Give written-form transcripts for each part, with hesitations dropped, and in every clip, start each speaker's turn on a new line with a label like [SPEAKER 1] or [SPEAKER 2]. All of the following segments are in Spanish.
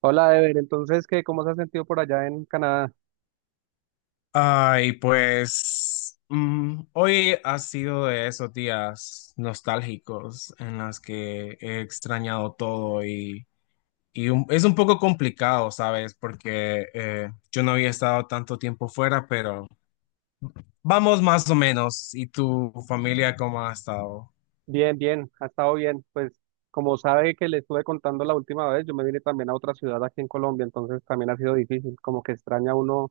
[SPEAKER 1] Hola, Ever. Entonces, ¿qué? ¿Cómo se ha sentido por allá en Canadá?
[SPEAKER 2] Ay, pues hoy ha sido de esos días nostálgicos en los que he extrañado todo y es un poco complicado, ¿sabes? Porque yo no había estado tanto tiempo fuera, pero vamos más o menos. ¿Y tu familia cómo ha estado?
[SPEAKER 1] Bien, bien, ha estado bien. Pues, como sabe que le estuve contando la última vez, yo me vine también a otra ciudad aquí en Colombia, entonces también ha sido difícil. Como que extraña uno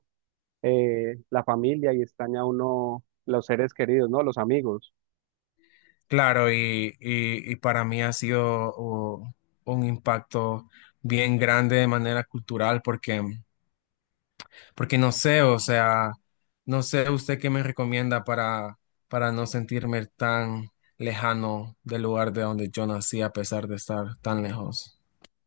[SPEAKER 1] la familia y extraña uno los seres queridos, ¿no? Los amigos.
[SPEAKER 2] Claro, y para mí ha sido un impacto bien grande de manera cultural porque... Porque no sé, o sea, no sé usted qué me recomienda para no sentirme tan lejano del lugar de donde yo nací a pesar de estar tan lejos.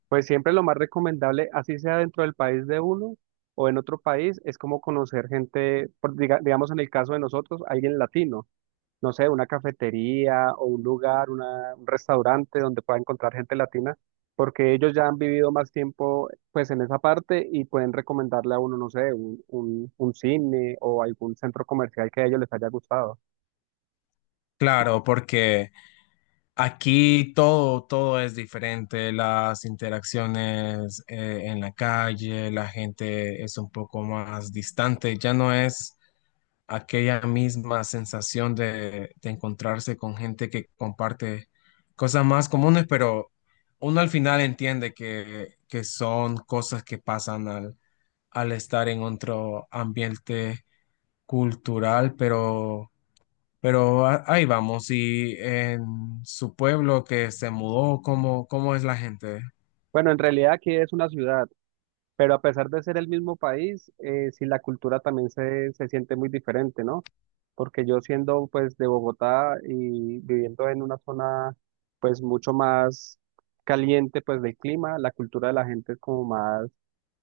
[SPEAKER 1] Pues siempre lo más recomendable, así sea dentro del país de uno o en otro país, es como conocer gente, digamos en el caso de nosotros, alguien latino, no sé, una cafetería o un lugar, un restaurante donde pueda encontrar gente latina, porque ellos ya han vivido más tiempo pues en esa parte y pueden recomendarle a uno, no sé, un cine o algún centro comercial que a ellos les haya gustado.
[SPEAKER 2] Claro, porque aquí todo es diferente, las interacciones en la calle, la gente es un poco más distante, ya no es aquella misma sensación de encontrarse con gente que comparte cosas más comunes, pero uno al final entiende que son cosas que pasan al estar en otro ambiente cultural, pero, ahí vamos. Y en su pueblo que se mudó, ¿ cómo es la gente?
[SPEAKER 1] Bueno, en realidad aquí es una ciudad. Pero a pesar de ser el mismo país, sí la cultura también se siente muy diferente, ¿no? Porque yo siendo pues de Bogotá y viviendo en una zona pues mucho más caliente pues del clima, la cultura de la gente es como más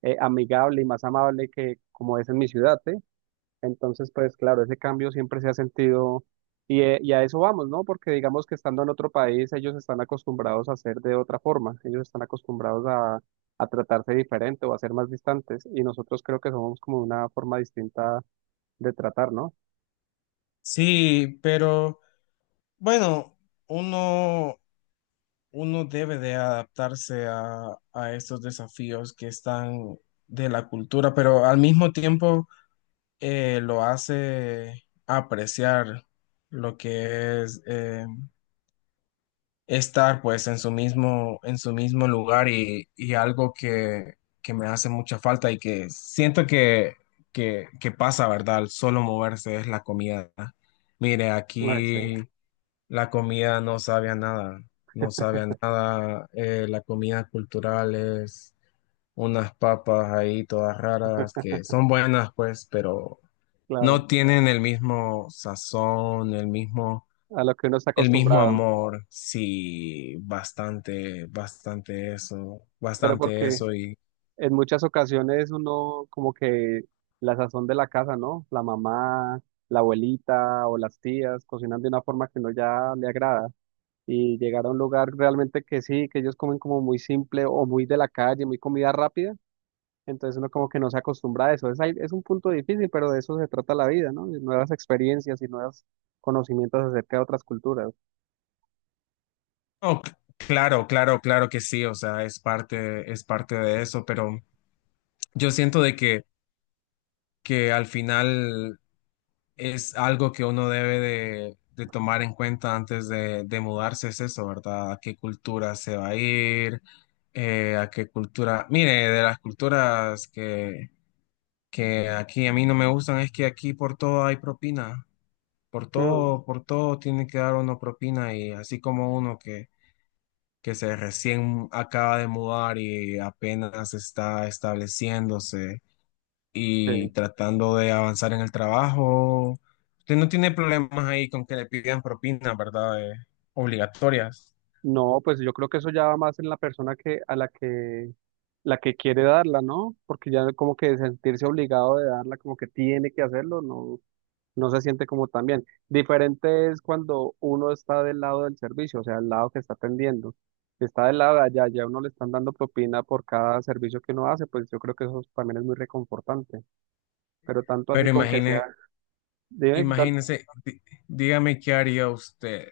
[SPEAKER 1] amigable y más amable que como es en mi ciudad, ¿sí? Entonces, pues claro, ese cambio siempre se ha sentido y a eso vamos, ¿no? Porque digamos que estando en otro país, ellos están acostumbrados a hacer de otra forma, ellos están acostumbrados a tratarse diferente o a ser más distantes y nosotros creo que somos como una forma distinta de tratar, ¿no?
[SPEAKER 2] Sí, pero bueno, uno uno debe de adaptarse a estos desafíos que están de la cultura, pero al mismo tiempo lo hace apreciar lo que es estar pues en su mismo lugar y algo que me hace mucha falta y que siento que pasa, ¿verdad? Al solo moverse es la comida. Mire,
[SPEAKER 1] Ay, sí,
[SPEAKER 2] aquí la comida no sabe a nada, no sabe a nada. La comida cultural es unas papas ahí todas raras que son buenas pues, pero
[SPEAKER 1] claro,
[SPEAKER 2] no tienen el mismo sazón,
[SPEAKER 1] a lo que uno está
[SPEAKER 2] el mismo
[SPEAKER 1] acostumbrado,
[SPEAKER 2] amor. Sí, bastante,
[SPEAKER 1] pero
[SPEAKER 2] bastante
[SPEAKER 1] porque
[SPEAKER 2] eso y
[SPEAKER 1] en muchas ocasiones uno como que la sazón de la casa, ¿no? La mamá, la abuelita o las tías cocinan de una forma que no ya le agrada. Y llegar a un lugar realmente que sí, que ellos comen como muy simple o muy de la calle, muy comida rápida, entonces uno como que no se acostumbra a eso. Es un punto difícil, pero de eso se trata la vida, ¿no? De nuevas experiencias y nuevos conocimientos acerca de otras culturas.
[SPEAKER 2] no, claro, claro, claro que sí. O sea, es parte de eso, pero yo siento de que al final es algo que uno debe de tomar en cuenta antes de mudarse, es eso, ¿verdad? ¿A qué cultura se va a ir? ¿A qué cultura? Mire, de las culturas que aquí a mí no me gustan es que aquí por todo hay propina,
[SPEAKER 1] Mm,
[SPEAKER 2] por todo tiene que dar uno propina y así como uno que se recién acaba de mudar y apenas está estableciéndose
[SPEAKER 1] sí.
[SPEAKER 2] y tratando de avanzar en el trabajo. Usted no tiene problemas ahí con que le pidan propinas, ¿verdad? Obligatorias.
[SPEAKER 1] No, pues yo creo que eso ya va más en la persona que a la que quiere darla, ¿no? Porque ya como que sentirse obligado de darla, como que tiene que hacerlo, no, no se siente como tan bien. Diferente es cuando uno está del lado del servicio, o sea, el lado que está atendiendo. Si está del lado de allá, ya uno le están dando propina por cada servicio que uno hace, pues yo creo que eso también es muy reconfortante. Pero tanto así
[SPEAKER 2] Pero
[SPEAKER 1] con que sea,
[SPEAKER 2] imagine,
[SPEAKER 1] dime.
[SPEAKER 2] imagínese, dígame qué haría usted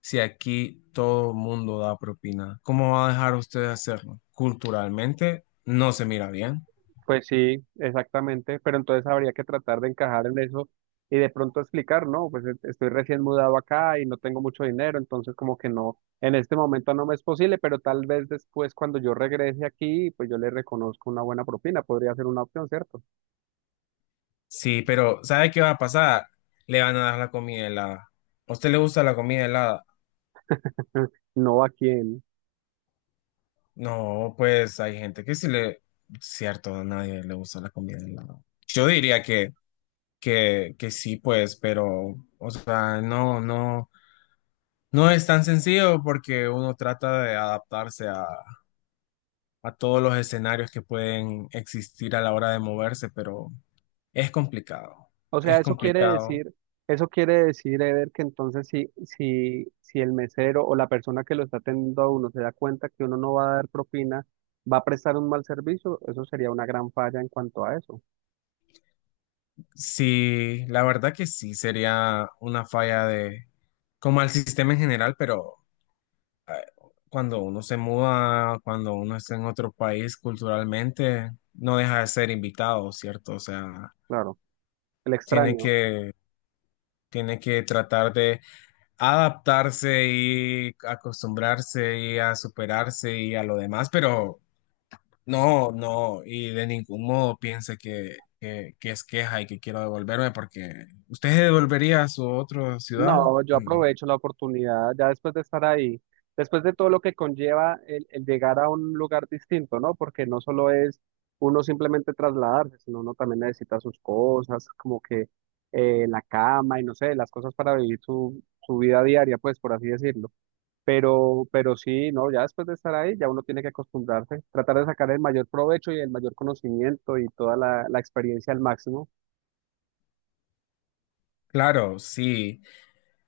[SPEAKER 2] si aquí todo el mundo da propina. ¿Cómo va a dejar usted de hacerlo? Culturalmente no se mira bien.
[SPEAKER 1] Pues sí, exactamente, pero entonces habría que tratar de encajar en eso y de pronto explicar, ¿no? Pues estoy recién mudado acá y no tengo mucho dinero, entonces como que no, en este momento no me es posible, pero tal vez después cuando yo regrese aquí, pues yo le reconozco una buena propina, podría ser una opción, ¿cierto?
[SPEAKER 2] Sí, pero ¿sabe qué va a pasar? Le van a dar la comida helada. ¿A usted le gusta la comida helada?
[SPEAKER 1] No aquí en,
[SPEAKER 2] No, pues hay gente que sí le, cierto, a nadie le gusta la comida helada. Yo diría que sí, pues, pero, o sea, no, no, no es tan sencillo porque uno trata de adaptarse a todos los escenarios que pueden existir a la hora de moverse, pero es complicado,
[SPEAKER 1] o sea,
[SPEAKER 2] es complicado.
[SPEAKER 1] eso quiere decir, Eder, que entonces si el mesero o la persona que lo está atendiendo a uno se da cuenta que uno no va a dar propina, va a prestar un mal servicio, eso sería una gran falla en cuanto a eso.
[SPEAKER 2] Sí, la verdad que sí, sería una falla de, como al sistema en general, pero... eh, Cuando uno se muda, cuando uno está en otro país culturalmente, no deja de ser invitado, ¿cierto? O sea,
[SPEAKER 1] Claro, el
[SPEAKER 2] tiene
[SPEAKER 1] extraño.
[SPEAKER 2] tiene que tratar de adaptarse y acostumbrarse y a superarse y a lo demás, pero no, no, y de ningún modo piense que es queja y que quiero devolverme porque ¿usted se devolvería a su otra ciudad?
[SPEAKER 1] No, yo aprovecho la oportunidad, ya después de estar ahí, después de todo lo que conlleva el llegar a un lugar distinto, ¿no? Porque no solo es uno simplemente trasladarse, sino uno también necesita sus cosas, como que la cama y no sé, las cosas para vivir su vida diaria, pues por así decirlo. Pero sí, no, ya después de estar ahí, ya uno tiene que acostumbrarse, tratar de sacar el mayor provecho y el mayor conocimiento y toda la experiencia al máximo,
[SPEAKER 2] Claro, sí.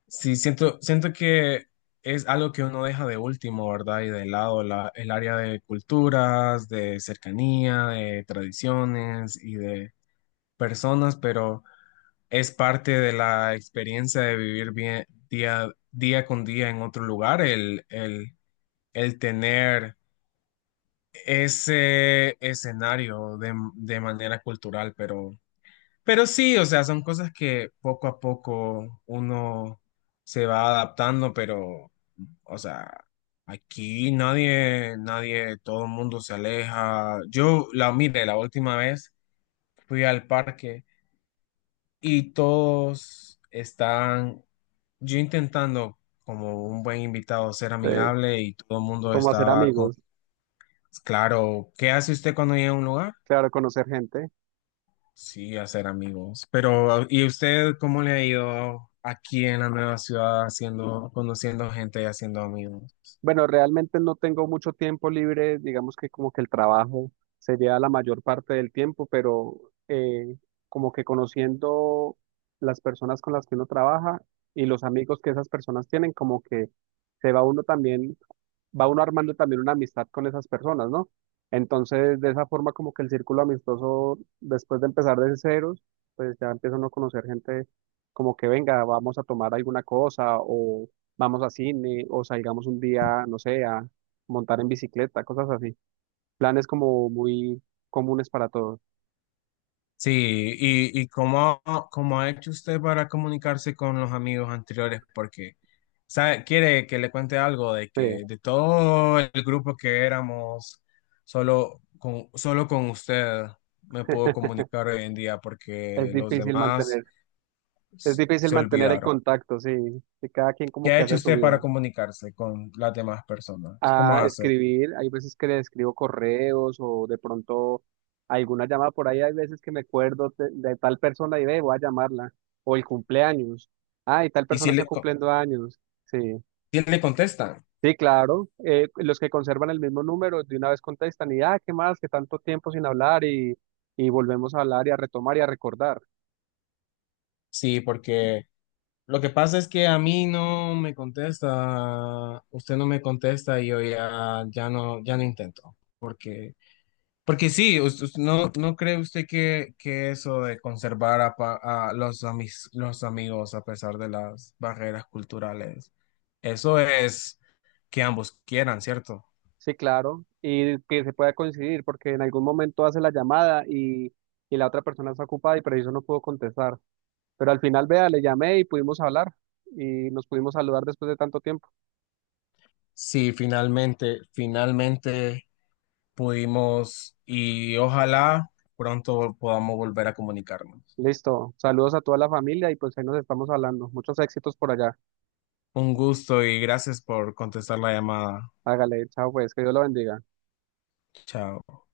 [SPEAKER 2] Sí, siento, siento que es algo que uno deja de último, ¿verdad? Y de lado el área de culturas, de cercanía, de tradiciones y de personas, pero es parte de la experiencia de vivir bien día, día con día en otro lugar, el tener ese escenario de manera cultural, pero... Pero sí, o sea, son cosas que poco a poco uno se va adaptando, pero, o sea, aquí nadie, nadie, todo el mundo se aleja. Yo, la mire, la última vez fui al parque y todos están, yo intentando como un buen invitado ser
[SPEAKER 1] eh,
[SPEAKER 2] amigable y todo el mundo
[SPEAKER 1] como hacer
[SPEAKER 2] estaba con,
[SPEAKER 1] amigos,
[SPEAKER 2] claro, ¿qué hace usted cuando llega a un lugar?
[SPEAKER 1] claro, conocer gente.
[SPEAKER 2] Sí, hacer amigos. Pero, ¿y usted cómo le ha ido aquí en la nueva ciudad haciendo, conociendo gente y haciendo amigos?
[SPEAKER 1] Bueno, realmente no tengo mucho tiempo libre, digamos que como que el trabajo sería la mayor parte del tiempo, pero eh, como que conociendo las personas con las que uno trabaja y los amigos que esas personas tienen, como que se va uno también va uno armando también una amistad con esas personas, ¿no? Entonces, de esa forma como que el círculo amistoso, después de empezar de ceros, pues ya empieza uno a no conocer gente, como que venga, vamos a tomar alguna cosa o vamos a cine o salgamos un día, no sé, a montar en bicicleta, cosas así. Planes como muy comunes para todos.
[SPEAKER 2] Sí, y cómo, cómo ha hecho usted para comunicarse con los amigos anteriores, porque ¿sabe? Quiere que le cuente algo de
[SPEAKER 1] Sí,
[SPEAKER 2] que de todo el grupo que éramos, solo con usted me puedo comunicar hoy en día,
[SPEAKER 1] es
[SPEAKER 2] porque los
[SPEAKER 1] difícil
[SPEAKER 2] demás
[SPEAKER 1] mantener, es
[SPEAKER 2] se
[SPEAKER 1] difícil mantener el
[SPEAKER 2] olvidaron.
[SPEAKER 1] contacto, sí, que cada quien como
[SPEAKER 2] ¿Qué ha
[SPEAKER 1] que
[SPEAKER 2] hecho
[SPEAKER 1] hace su
[SPEAKER 2] usted
[SPEAKER 1] vida.
[SPEAKER 2] para comunicarse con las demás personas? ¿Cómo
[SPEAKER 1] A
[SPEAKER 2] hace?
[SPEAKER 1] escribir. Hay veces que le escribo correos o de pronto alguna llamada por ahí. Hay veces que me acuerdo de tal persona y ve, voy a llamarla. O el cumpleaños. Ah, y tal
[SPEAKER 2] ¿Y si
[SPEAKER 1] persona está
[SPEAKER 2] le,
[SPEAKER 1] cumpliendo años. Sí,
[SPEAKER 2] si le contestan?
[SPEAKER 1] sí, claro. Los que conservan el mismo número de una vez contestan y, ah, ¿qué más? Que tanto tiempo sin hablar y volvemos a hablar y a retomar y a recordar.
[SPEAKER 2] Sí, porque lo que pasa es que a mí no me contesta, usted no me contesta y yo ya, ya no, ya no intento. Porque, porque sí, no, ¿no cree usted que eso de conservar a los amigos a pesar de las barreras culturales, eso es que ambos quieran, ¿cierto?
[SPEAKER 1] Sí, claro. Y que se pueda coincidir porque en algún momento hace la llamada y la otra persona está ocupada y por eso no pudo contestar. Pero al final, vea, le llamé y pudimos hablar y nos pudimos saludar después de tanto tiempo.
[SPEAKER 2] Sí, finalmente, finalmente. Pudimos y ojalá pronto podamos volver a comunicarnos.
[SPEAKER 1] Listo, saludos a toda la familia y pues ahí nos estamos hablando. Muchos éxitos por allá.
[SPEAKER 2] Un gusto y gracias por contestar la llamada.
[SPEAKER 1] Hágale, chao pues, que Dios lo bendiga.
[SPEAKER 2] Chao.